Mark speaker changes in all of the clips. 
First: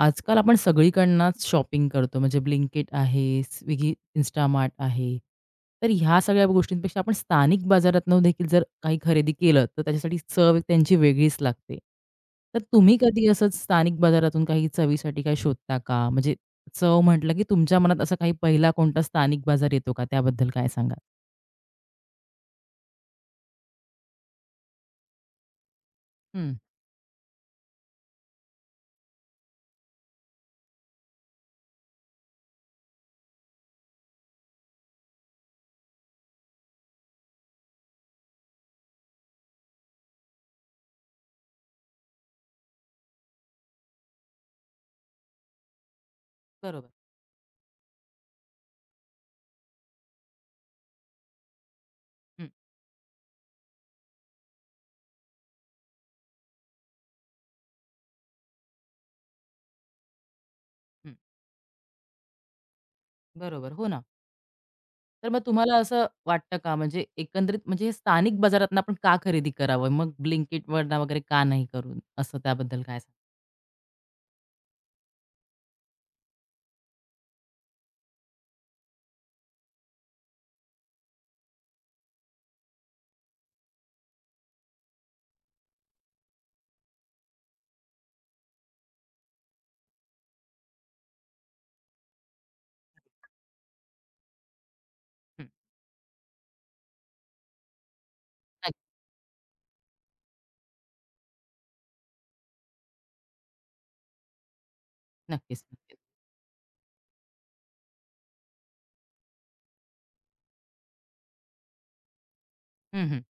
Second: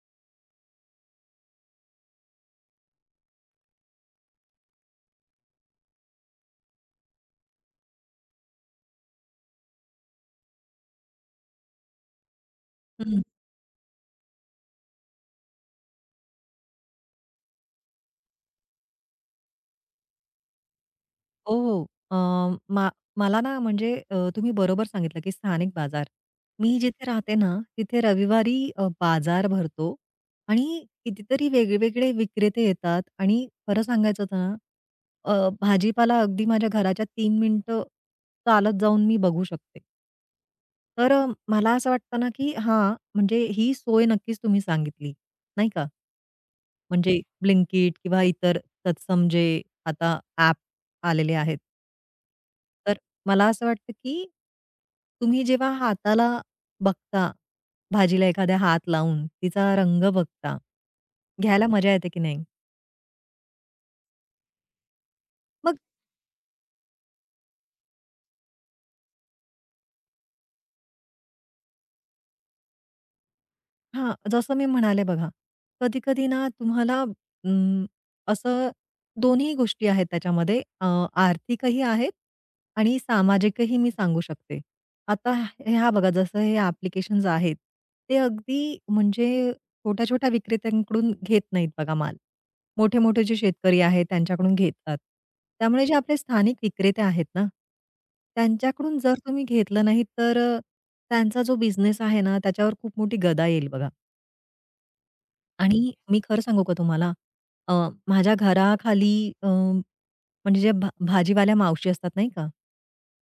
Speaker 1: आजकाल आपण सगळीकडनंच शॉपिंग करतो म्हणजे Blinkit आहे, Swiggy, Instamart आहे. तर ह्या सगळ्या गोष्टींपेक्षा आपण स्थानिक बाजारातनं देखील जर काही खरेदी केलं, तर त्याच्यासाठी चव त्यांची वेगळीच लागते. तर तुम्ही
Speaker 2: हं.
Speaker 1: कधी असंच स्थानिक बाजारातून काही चवीसाठी काही शोधता का? म्हणजे चव म्हटलं, की तुमच्या मनात असा काही पहिला कोणता स्थानिक बाजार येतो का? त्याबद्दल काय सांगाल?
Speaker 2: हो, हो. अ, मा मला ना म्हणजे तुम्ही बरोबर सांगितलं, की स्थानिक बाजार.
Speaker 1: हं,
Speaker 2: मी जिथे राहते ना, तिथे रविवारी बाजार भरतो आणि कितीतरी वेगवेगळे विक्रेते येतात आणि खरं सांगायचं तर ना, भाजीपाला अगदी माझ्या घराच्या तीन मिनिटं चालत जाऊन मी बघू शकते. तर मला असं वाटतं ना, की हां, म्हणजे ही सोय नक्कीच तुम्ही सांगितली, नाही का?
Speaker 1: बरोबर.
Speaker 2: म्हणजे Blinkit किंवा इतर तत्सम जे आता ॲप आलेले आहेत.
Speaker 1: हं,
Speaker 2: तर मला असं वाटतं, की तुम्ही जेव्हा हाताला बघता, भाजीला एखाद्या हात लावून तिचा रंग बघता,
Speaker 1: हं.
Speaker 2: घ्यायला मजा येते की नाही?
Speaker 1: बरोबर. हो ना. तर मग तुम्हाला
Speaker 2: मग
Speaker 1: असं वाटतं का म्हणजे एकंदरीत म्हणजे हे स्थानिक बाजारातनं आपण का खरेदी करावं? मग Blinkitवरनं वगैरे का नाही करून? असं त्याबद्दल काय सांगाल?
Speaker 2: हां, जसं मी म्हणाले बघा, कधी-कधी ना तुम्हाला अं, असं दोन्ही गोष्टी आहेत त्याच्यामध्ये आर्थिकही आहेत आणि सामाजिकही मी सांगू शकते. आता ह्या बघा जसं हे ॲप्लिकेशन्स आहेत, ते अगदी म्हणजे छोट्या-छोट्या विक्रेत्यांकडून घेत नाहीत बघा माल. मोठे-मोठे जे शेतकरी आहेत त्यांच्याकडून घेतात.
Speaker 1: हं.
Speaker 2: त्यामुळे जे आपले स्थानिक विक्रेते आहेत ना,
Speaker 1: नक्क
Speaker 2: त्यांच्याकडून जर तुम्ही घेतलं नाही तर त्यांचा जो बिझनेस आहे ना त्याच्यावर खूप मोठी गदा येईल बघा.
Speaker 1: नक्कीच,
Speaker 2: आणि
Speaker 1: नक्कीच.
Speaker 2: मी खरं सांगू का तुम्हाला, अ, माझ्या घराखाली अ, म्हणजे ज्या भाजीवाल्या मावशी असतात नाही का,
Speaker 1: हं, हं.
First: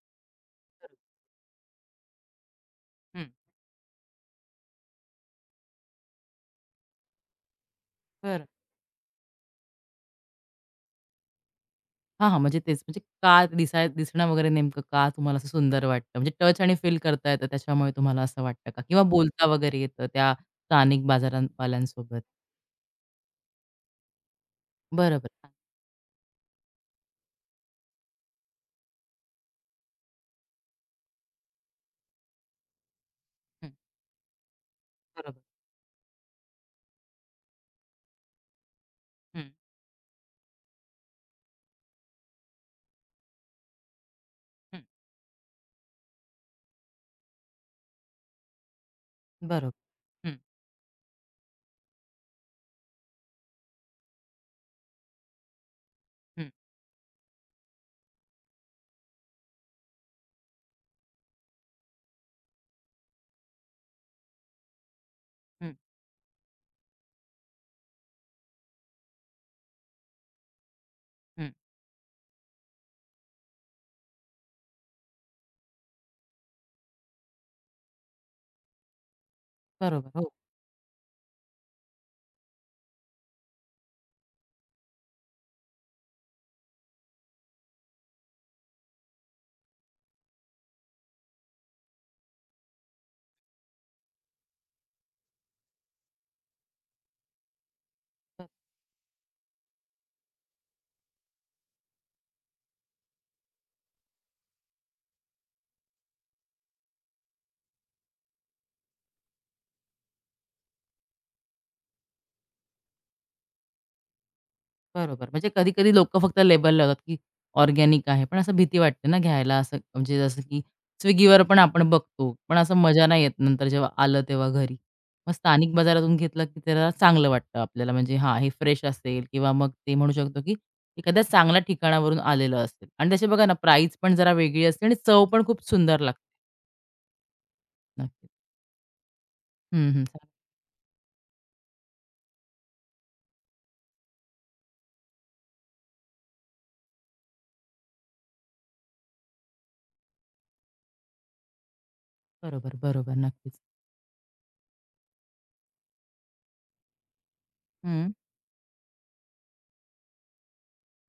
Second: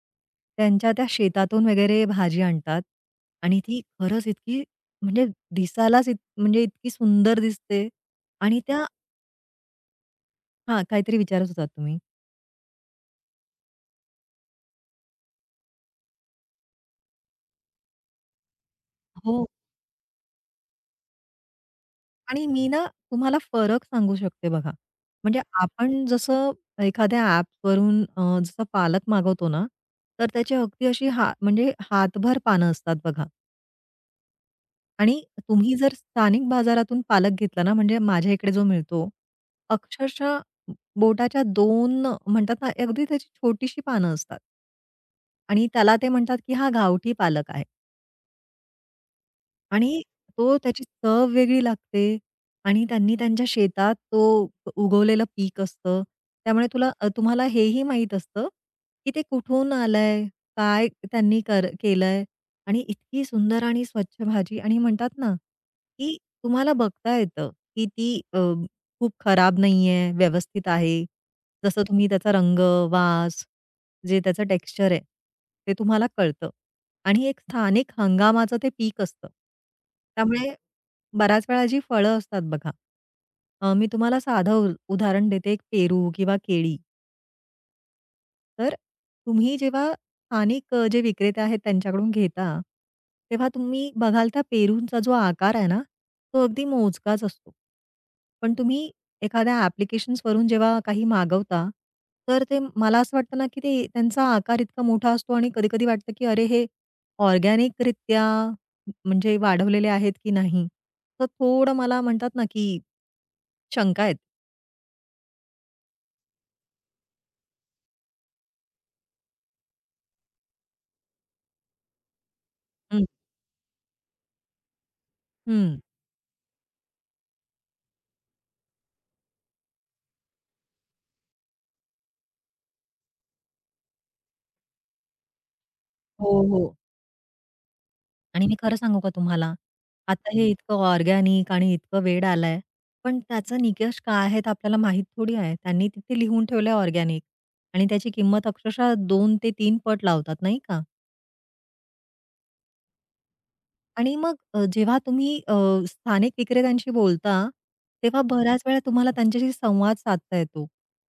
Speaker 2: त्यांच्या
Speaker 1: बरोबर.
Speaker 2: त्या शेतातून वगैरे भाजी आणतात
Speaker 1: हं.
Speaker 2: आणि ती खरंच इतकी म्हणजे दिसायलाच म्हणजे इतकी सुंदर दिसते
Speaker 1: बरं.
Speaker 2: आणि त्या हां, काहीतरी विचारत होतात तुम्ही?
Speaker 1: हां, हां. म्हणजे तेच म्हणजे का दिसणं वगैरे नेमकं का तुम्हाला असं सुंदर वाटतं? म्हणजे टच आणि फील करता येतं त्याच्यामुळे तुम्हाला असं वाटतं का? किंवा बोलता
Speaker 2: हो
Speaker 1: वगैरे येतं त्या स्थानिक बाजारवाल्यांसोबत?
Speaker 2: आणि मी ना तुम्हाला फरक सांगू शकते बघा.
Speaker 1: बरोबर.
Speaker 2: म्हणजे
Speaker 1: हां.
Speaker 2: आपण जसं एखाद्या ॲपवरून जसं पालक मागवतो ना, तर त्याची अगदी अशी हा म्हणजे हातभर पानं असतात बघा.
Speaker 1: हं.
Speaker 2: आणि
Speaker 1: बरोबर.
Speaker 2: तुम्ही जर स्थानिक बाजारातून पालक घेतला ना, म्हणजे माझ्या इकडे जो मिळतो,
Speaker 1: हं,
Speaker 2: अक्षरशः बोटाच्या दोन म्हणतात ना, अगदी त्याची छोटीशी पानं असतात.
Speaker 1: हं.
Speaker 2: आणि त्याला ते म्हणतात, की हा गावठी पालक आहे.
Speaker 1: बरोबर.
Speaker 2: आणि
Speaker 1: हं,
Speaker 2: तो त्याची चव वेगळी लागते आणि त्यांनी त्यांच्या शेतात तो उगवलेलं पीक असतं.
Speaker 1: हं,
Speaker 2: त्यामुळे तुम्हाला हेही माहीत असतं, की ते कुठून आलंय, काय त्यांनी केलंय आणि इतकी सुंदर आणि स्वच्छ भाजी आणि म्हणतात ना,
Speaker 1: हं,
Speaker 2: की तुम्हाला बघता येतं, की ती खूप खराब नाहीये, व्यवस्थित आहे.
Speaker 1: हं.
Speaker 2: जसं तुम्ही त्याचा रंग, वास, जे त्याचं टेक्स्चर आहे, ते तुम्हाला कळतं. आणि एक स्थानिक हंगामाचं ते पीक असतं.
Speaker 1: बरोबर. हो.
Speaker 2: त्यामुळे बऱ्याच वेळा जी फळं असतात बघा, मी तुम्हाला साधं उदाहरण देते, एक पेरू किंवा केळी. तर तुम्ही जेव्हा स्थानिक जे विक्रेते आहेत त्यांच्याकडून घेता, तेव्हा तुम्ही बघाल त्या पेरूंचा जो आकार आहे ना, तो अगदी मोजकाच असतो. पण तुम्ही एखाद्या ॲप्लिकेशन्सवरून जेव्हा काही मागवता, तर ते मला असं वाटतं ना, की ते त्यांचा आकार इतका मोठा असतो आणि कधी-कधी वाटतं, की अरे हे ऑर्गॅनिकरित्या म्हणजे वाढवलेले आहेत की नाही? तर थोडं मला म्हणतात ना, की शंका येते.
Speaker 1: बरोबर. म्हणजे कधी-कधी लोकं फक्त लेबल लावतात, की ऑर्गॅनिक आहे. पण असं भीती वाटते ना घ्यायला असं म्हणजे जसं की स्विगीवर पण आपण बघतो. पण असं
Speaker 2: हं.
Speaker 1: मजा नाही येत नंतर जेव्हा आलं तेव्हा घरी. मग स्थानिक
Speaker 2: हं.
Speaker 1: बाजारातून घेतलं, की त्याला चांगलं वाटतं आपल्याला म्हणजे हां, हे फ्रेश असेल किंवा मग ते म्हणू शकतो, की एखाद्या चांगल्या ठिकाणावरून आलेलं असेल आणि त्याची बघा ना प्राईस पण जरा वेगळी असते आणि चव पण खूप सुंदर लागते.
Speaker 2: हो, हो.
Speaker 1: नक्कीच.
Speaker 2: आणि मी खरं सांगू का तुम्हाला,
Speaker 1: हं, हं.
Speaker 2: आता हे हं. इतकं ऑर्गॅनिक आणि इतकं वेड आलंय, पण त्याचा निकष काय आहे ते आपल्याला माहीत थोडी आहे. त्यांनी तिथे लिहून ठेवलंय ऑर्गॅनिक आणि त्याची किंमत अक्षरशः 2 ते 3 पट लावतात, नाही का?
Speaker 1: बरोबर, बरोबर. नक्कीच.
Speaker 2: आणि मग जेव्हा तुम्ही स्थानिक विक्रेत्यांशी बोलता,
Speaker 1: हं.
Speaker 2: तेव्हा बऱ्याच वेळा तुम्हाला त्यांच्याशी संवाद साधता येतो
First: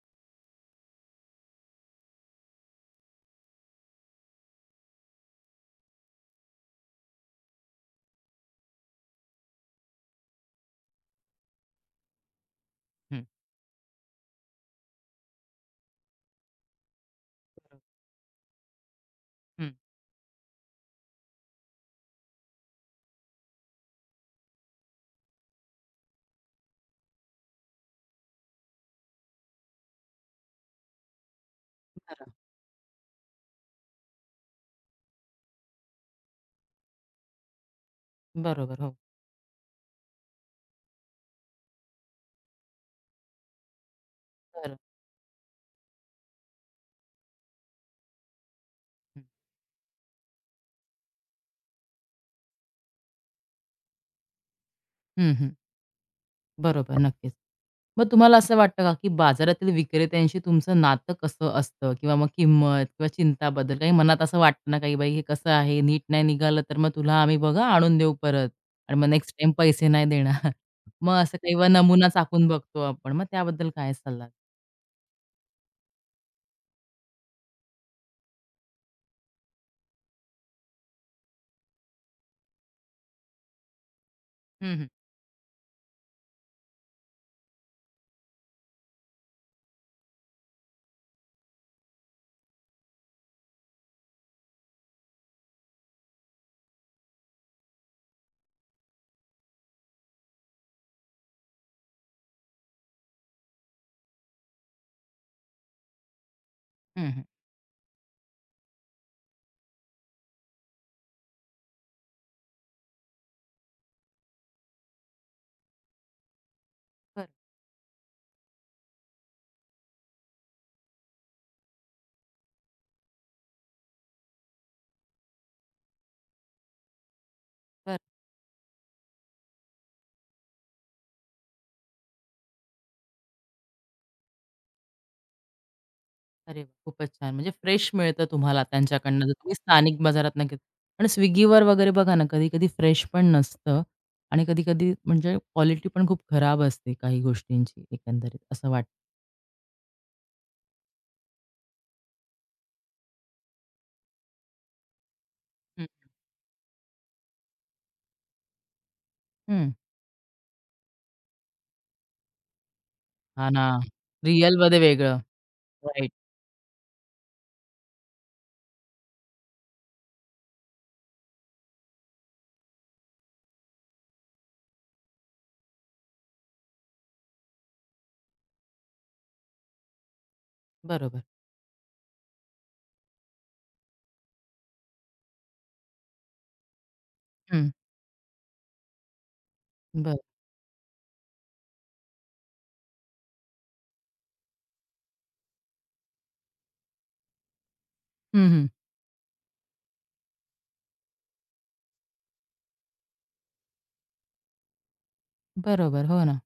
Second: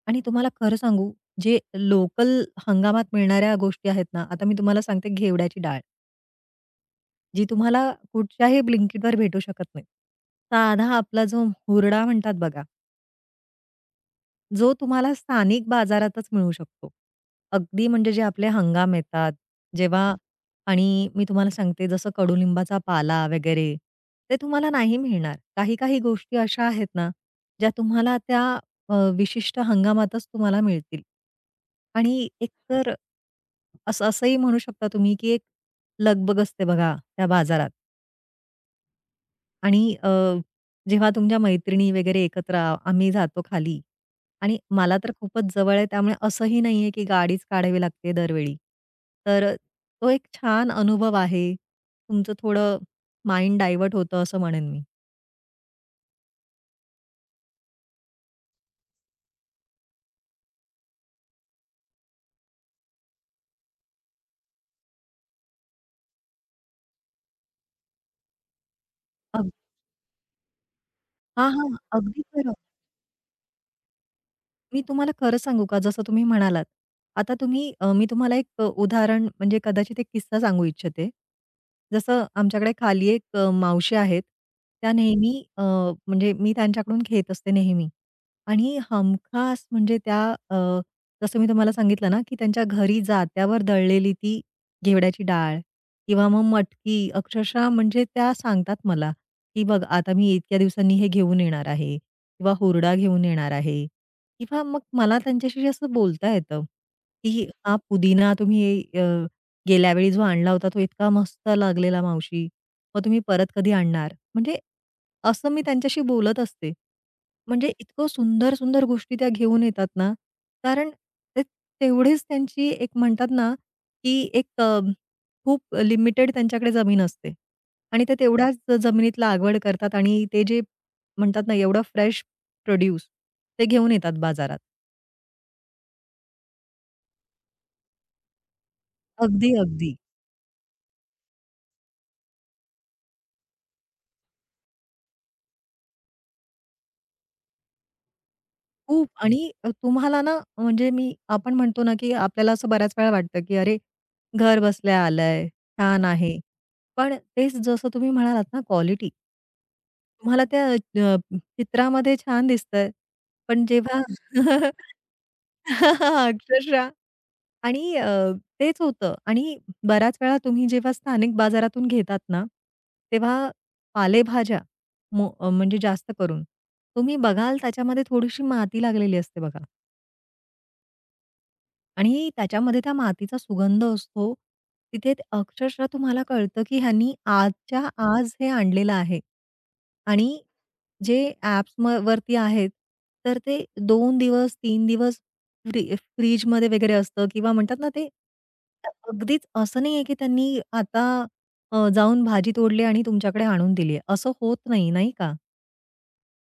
Speaker 2: आणि तुम्हाला खरं सांगू, जे लोकल हंगामात मिळणाऱ्या गोष्टी आहेत ना, आता मी तुम्हाला सांगते, घेवड्याची डाळ. जी तुम्हाला कुठच्याही Blinkitवर भेटू शकत नाही. साधा आपला जो हुरडा म्हणतात बघा,
Speaker 1: हं.
Speaker 2: जो तुम्हाला स्थानिक बाजारातच मिळू शकतो.
Speaker 1: बरोबर.
Speaker 2: अगदी म्हणजे जे आपले हंगाम येतात,
Speaker 1: हं.
Speaker 2: जेव्हा आणि मी तुम्हाला सांगते जसं कडुलिंबाचा पाला वगैरे, ते तुम्हाला नाही मिळणार. काही-काही गोष्टी अशा आहेत ना, ज्या तुम्हाला त्या विशिष्ट हंगामातच तुम्हाला मिळतील.
Speaker 1: बरं.
Speaker 2: आणि एकतर असंही म्हणू शकता तुम्ही, की एक लगबग असते बघा त्या बाजारात.
Speaker 1: बरोबर. हो.
Speaker 2: आणि जेव्हा तुमच्या मैत्रिणी वगैरे एकत्र आम्ही जातो खाली आणि
Speaker 1: बरं.
Speaker 2: मला तर खूपच जवळ आहे त्यामुळे असंही नाहीये की गाडीच काढावी लागते दरवेळी.
Speaker 1: हं.
Speaker 2: तर तो एक छान अनुभव आहे. तुमचं थोडं माइंड डायव्हर्ट होतं असं म्हणेन मी.
Speaker 1: हं, हं. बरोबर, नक्कीच. मग तुम्हाला असं वाटतं का, की बाजारातील विक्रेत्यांशी तुमचं नातं कसं असतं? किंवा मग किंमत किंवा चिंताबद्दल काही मनात असं वाटतं ना, की बाई हे कसं आहे, नीट नाही निघालं तर मग तुला आम्ही बघा आणून देऊ परत आणि मग नेक्स्ट
Speaker 2: अग
Speaker 1: टाईम पैसे नाही देणार. मग असं
Speaker 2: हां,
Speaker 1: किंवा
Speaker 2: हां.
Speaker 1: नमुना
Speaker 2: अगदी
Speaker 1: चाखून
Speaker 2: खरं.
Speaker 1: बघतो आपण. मग त्याबद्दल काय सल्ला?
Speaker 2: मी तुम्हाला खरं सांगू का? जसं तुम्ही म्हणालात. आता मी तुम्हाला एक उदाहरण म्हणजे कदाचित एक किस्सा सांगू इच्छिते. जसं आमच्याकडे खाली एक मावशी आहेत.
Speaker 1: हं, हं.
Speaker 2: त्या नेहमी म्हणजे मी त्यांच्याकडून घेत असते नेहमी. आणि हमखास म्हणजे त्या अ, जसं मी तुम्हाला सांगितलं ना, की त्यांच्या घरी जात्यावर दळलेली ती घेवड्याची डाळ किंवा मग मटकी अक्षरशः म्हणजे त्या सांगतात मला, की "बघ आता मी इतक्या दिवसांनी हे घेऊन येणार आहे किंवा हुरडा घेऊन येणार आहे." किंवा मग मला त्यांच्याशी असं बोलता येतं,
Speaker 1: हं, हं.
Speaker 2: की "हा पुदिना तुम्ही अ, गेल्या वेळी जो आणला होता तो इतका मस्त लागलेला मावशी. मग तुम्ही परत कधी आणणार?" म्हणजे असं मी त्यांच्याशी बोलत असते.
Speaker 1: बरं,
Speaker 2: म्हणजे इतकं सुंदर, सुंदर गोष्टी त्या घेऊन येतात ना, कारण ते तेवढीच त्यांची एक म्हणतात ना, की एक खूप लिमिटेड त्यांच्याकडे जमीन असते
Speaker 1: बरं.
Speaker 2: आणि ते तेवढ्याच जमिनीत लागवड करतात आणि ते जे म्हणतात ना एवढं फ्रेश प्रोड्यूस ते घेऊन येतात बाजारात.
Speaker 1: अरे वाह! खूपच छान. म्हणजे फ्रेश मिळतं तुम्हाला त्यांच्याकडनं जर हो.
Speaker 2: अगदी,
Speaker 1: तुम्ही
Speaker 2: अगदी.
Speaker 1: स्थानिक बाजारात न घेत पण Swiggyवर वगैरे बघा ना, कधी-कधी फ्रेश पण नसतं आणि कधी-कधी म्हणजे क्वालिटी पण खूप खराब असते काही गोष्टींची एकंदरीत असं वाटतं.
Speaker 2: खूप आणि तुम्हाला ना म्हणजे मी आपण म्हणतो ना, की आपल्याला असं बऱ्याच वेळा वाटतं, की "अरे, घर बसल्या आलंय,
Speaker 1: हं, हं.
Speaker 2: छान आहे." पण तेच जसं तुम्ही म्हणालात ना क्वालिटी,
Speaker 1: हं.
Speaker 2: तुम्हाला त्या अ, चित्रामध्ये छान दिसतंय.
Speaker 1: हां ना.
Speaker 2: पण जेव्हा
Speaker 1: रिअलमध्ये वेगळं. राईट.
Speaker 2: अक्षरशः आणि तेच होतं आणि बऱ्याच वेळा तुम्ही जेव्हा स्थानिक बाजारातून घेतात ना, तेव्हा पालेभाज्या म्हणजे जास्त करून तुम्ही बघाल त्याच्यामध्ये थोडीशी माती लागलेली असते बघा.
Speaker 1: बरोबर.
Speaker 2: आणि त्याच्यामध्ये त्या मातीचा सुगंध असतो. तिथे ते अक्षरशः तुम्हाला कळतं, की ह्यांनी
Speaker 1: हं.
Speaker 2: आजच्या आज हे आणलेलं आहे.
Speaker 1: बरं.
Speaker 2: आणि जे ॲप्स वरती आहेत, तर ते दोन दिवस, तीन दिवस फ्रिजमध्ये वगैरे असतं किंवा म्हणतात ना ते
Speaker 1: हं, हं.
Speaker 2: अगदीच असं नाही आहे, की त्यांनी आता जाऊन भाजी तोडली आणि तुमच्याकडे आणून दिली आहे. असं होत नाही, नाही का?
Speaker 1: बरोबर. हो ना.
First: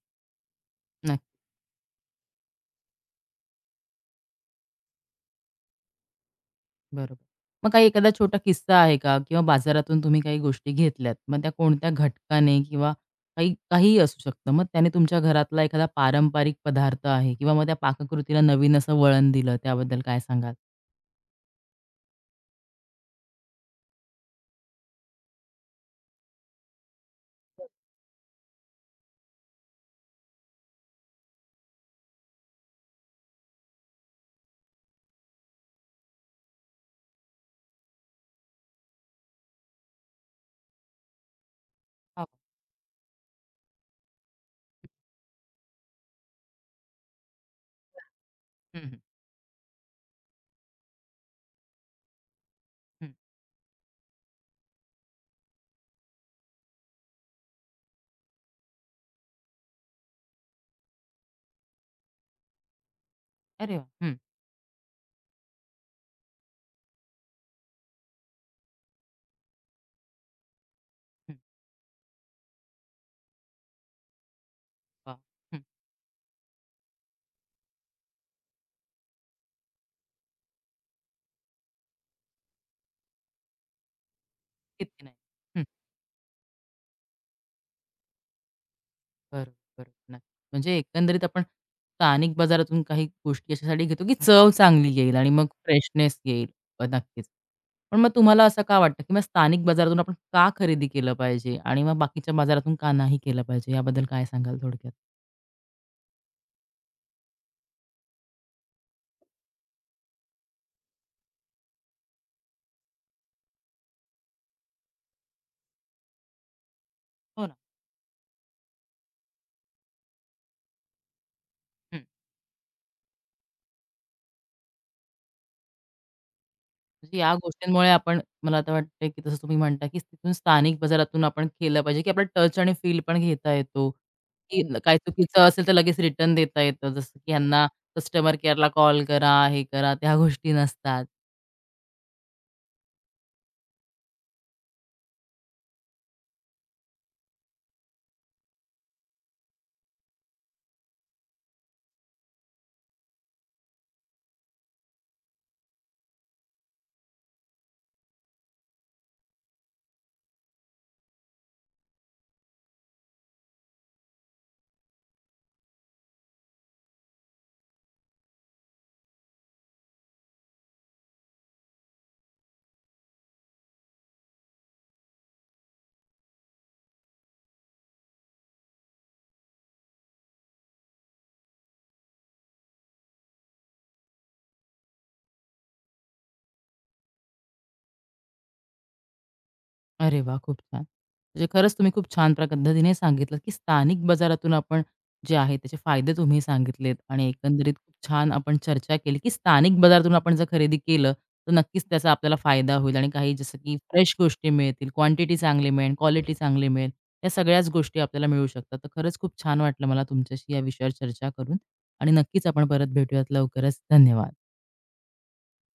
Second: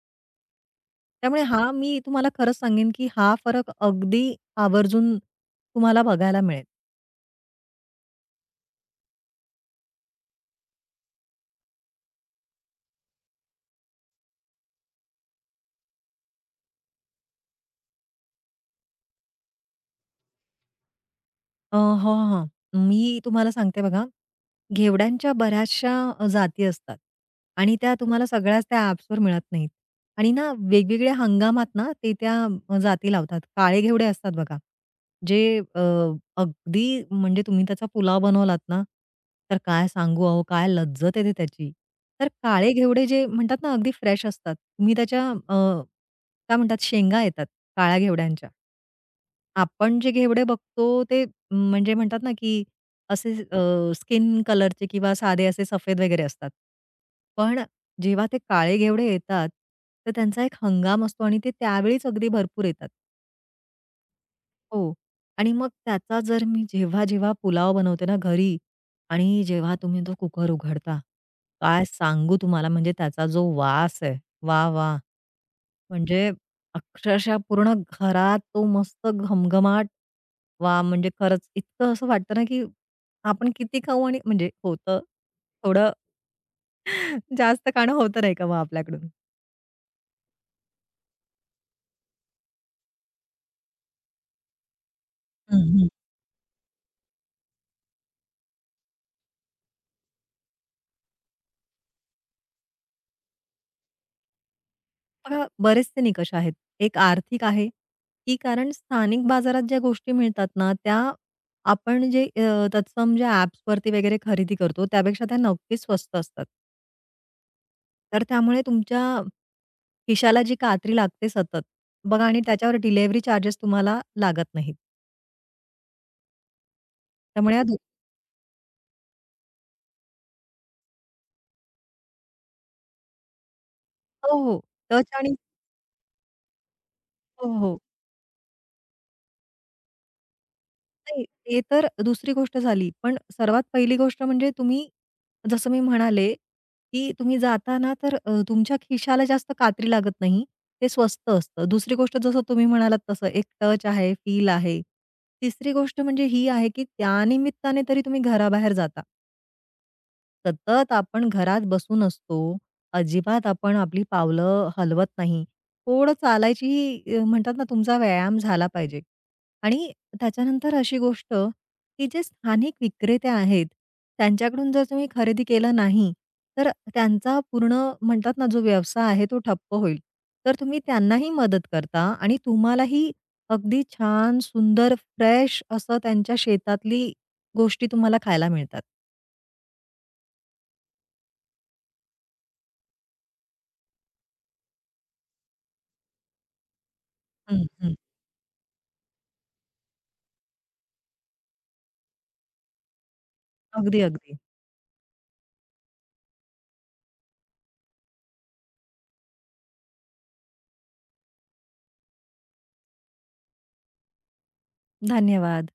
Speaker 1: नक्की.
Speaker 2: त्यामुळे हा मी तुम्हाला खरंच सांगेन, की हा फरक अगदी आवर्जून तुम्हाला बघायला मिळेल.
Speaker 1: बरोबर. मग काही एखादा छोटा किस्सा आहे का? किंवा बाजारातून तुम्ही काही गोष्टी घेतल्यात, मग त्या कोणत्या घटकाने किंवा काही काहीही असू शकतं. मग त्याने तुमच्या घरातला एखादा पारंपरिक पदार्थ आहे किंवा मग त्या पाककृतीला नवीन असं वळण दिलं, त्याबद्दल काय सांगाल?
Speaker 2: हो, हां. मी तुम्हाला सांगते बघा, घेवड्यांच्या बऱ्याचशा जाती असतात आणि त्या तुम्हाला सगळ्याच त्या ॲप्सवर मिळत नाहीत. आणि ना वेगवेगळ्या हंगामात ना ते त्या जाती लावतात. काळे घेवडे असतात बघा, जे अगदी म्हणजे तुम्ही त्याचा पुलाव बनवलात ना, तर काय सांगू अहो, काय लज्जत येते त्याची.
Speaker 1: हां.
Speaker 2: तर काळे घेवडे जे म्हणतात ना, अगदी फ्रेश असतात. तुम्ही त्याच्या काय म्हणतात शेंगा येतात काळ्या घेवड्यांच्या.
Speaker 1: हं, हं.
Speaker 2: आपण जे घेवडे बघतो ते म्हणजे म्हणतात ना, की
Speaker 1: हं.
Speaker 2: असे स्किन कलरचे किंवा साधे असे सफेद वगैरे असतात. पण जेव्हा ते काळे घेवडे येतात, तर त्यांचा एक हंगाम असतो आणि ते त्यावेळीच अगदी भरपूर येतात.
Speaker 1: अरे वाह! हं,
Speaker 2: हो. आणि मग त्याचा जर मी जेव्हा-जेव्हा पुलाव बनवते ना घरी आणि जेव्हा तुम्ही तो कुकर उघडता,
Speaker 1: हं.
Speaker 2: काय सांगू तुम्हाला म्हणजे त्याचा जो वास आहे, वाह! वाह!
Speaker 1: वाह! हं.
Speaker 2: म्हणजे अक्षरशः पूर्ण घरात तो मस्त घमघमाट. वा म्हणजे खरंच इतकं असं वाटतं ना, की आपण किती खाऊ आणि म्हणजे होतं
Speaker 1: किती नाही.
Speaker 2: थोडं जास्त खाणं होतं नाही का मग आपल्याकडून.
Speaker 1: बरोबर, बरोबर. नक्की. म्हणजे एकंदरीत आपण स्थानिक बाजारातून काही गोष्टी याच्यासाठी घेतो, की चव चांगली येईल आणि मग
Speaker 2: हं, हं.
Speaker 1: फ्रेशनेस येईल. नक्कीच. पण मग तुम्हाला असं का वाटतं, की मग स्थानिक बाजारातून आपण का खरेदी केलं पाहिजे आणि मग बाकीच्या बाजारातून का नाही केलं पाहिजे? याबद्दल काय सांगाल थोडक्यात?
Speaker 2: पण बरेचसे निकष आहेत. एक आर्थिक आहे, की कारण स्थानिक बाजारात ज्या गोष्टी मिळतात ना, त्या आपण जे तत्सम ज्या ॲप्सवरती वगैरे खरेदी करतो त्यापेक्षा त्या नक्कीच स्वस्त असतात.
Speaker 1: हो ना.
Speaker 2: तर त्यामुळे तुमच्या खिशाला जी कात्री लागते सतत, बघा आणि त्याच्यावर डिलिव्हरी चार्जेस तुम्हाला लागत नाहीत.
Speaker 1: म्हणजे या
Speaker 2: त्यामुळे या दो
Speaker 1: गोष्टींमुळे आपण मला आता वाटतंय, की जसं तुम्ही म्हणता, की तिथून स्थानिक बाजारातून आपण केलं पाहिजे, की आपला टच आणि फील पण घेता येतो,
Speaker 2: हो, हो.
Speaker 1: की हो. काही
Speaker 2: टच आणि
Speaker 1: चुकीचं असेल तर लगेच रिटर्न देता येतं. जसं की
Speaker 2: हो,
Speaker 1: ह्यांना
Speaker 2: हो.
Speaker 1: कस्टमर केअरला कॉल करा, हे करा, त्या गोष्टी नसतात.
Speaker 2: नाही, ते तर दुसरी गोष्ट झाली. पण सर्वात पहिली गोष्ट म्हणजे तुम्ही जसं मी म्हणाले, की तुम्ही जाताना तर तुमच्या खिशाला जास्त कात्री लागत नाही. ते स्वस्त असतं. दुसरी गोष्ट जसं तुम्ही म्हणालात तसं एक टच आहे, फील आहे. तिसरी गोष्ट म्हणजे ही आहे, की त्यानिमित्ताने तरी तुम्ही घराबाहेर जाता. सतत आपण घरात बसून असतो. अजिबात आपण आपली पावलं हलवत नाही. थोडं चालायचीही म्हणतात ना तुमचा व्यायाम झाला पाहिजे. आणि त्याच्यानंतर अशी गोष्ट, की जे स्थानिक विक्रेते आहेत, त्यांच्याकडून जर तुम्ही खरेदी केलं नाही, तर त्यांचा पूर्ण म्हणतात ना जो व्यवसाय आहे तो ठप्प होईल. तर तुम्ही त्यांनाही मदत करता आणि तुम्हालाही अगदी छान, सुंदर, फ्रेश असं त्यांच्या शेतातली गोष्टी तुम्हाला खायला मिळतात.
Speaker 1: अरे वाह! खूप छान. म्हणजे खरंच तुम्ही खूप छान पद्धतीने सांगितलं, की स्थानिक बाजारातून आपण जे आहे त्याचे फायदे तुम्ही सांगितलेत आणि
Speaker 2: हं,
Speaker 1: एकंदरीत
Speaker 2: हं.
Speaker 1: खूप छान आपण चर्चा केली, की स्थानिक बाजारातून आपण जर खरेदी केलं, तर नक्कीच त्याचा आपल्याला फायदा होईल आणि काही जसं की
Speaker 2: अगदी,
Speaker 1: फ्रेश
Speaker 2: अगदी.
Speaker 1: गोष्टी मिळतील, क्वांटिटी चांगली मिळेल, क्वालिटी चांगली मिळेल. या सगळ्याच गोष्टी आपल्याला मिळू शकतात. तर खरंच खूप छान वाटलं मला तुमच्याशी या विषयावर चर्चा करून आणि नक्कीच आपण परत भेटूयात लवकरच. धन्यवाद.
Speaker 2: धन्यवाद.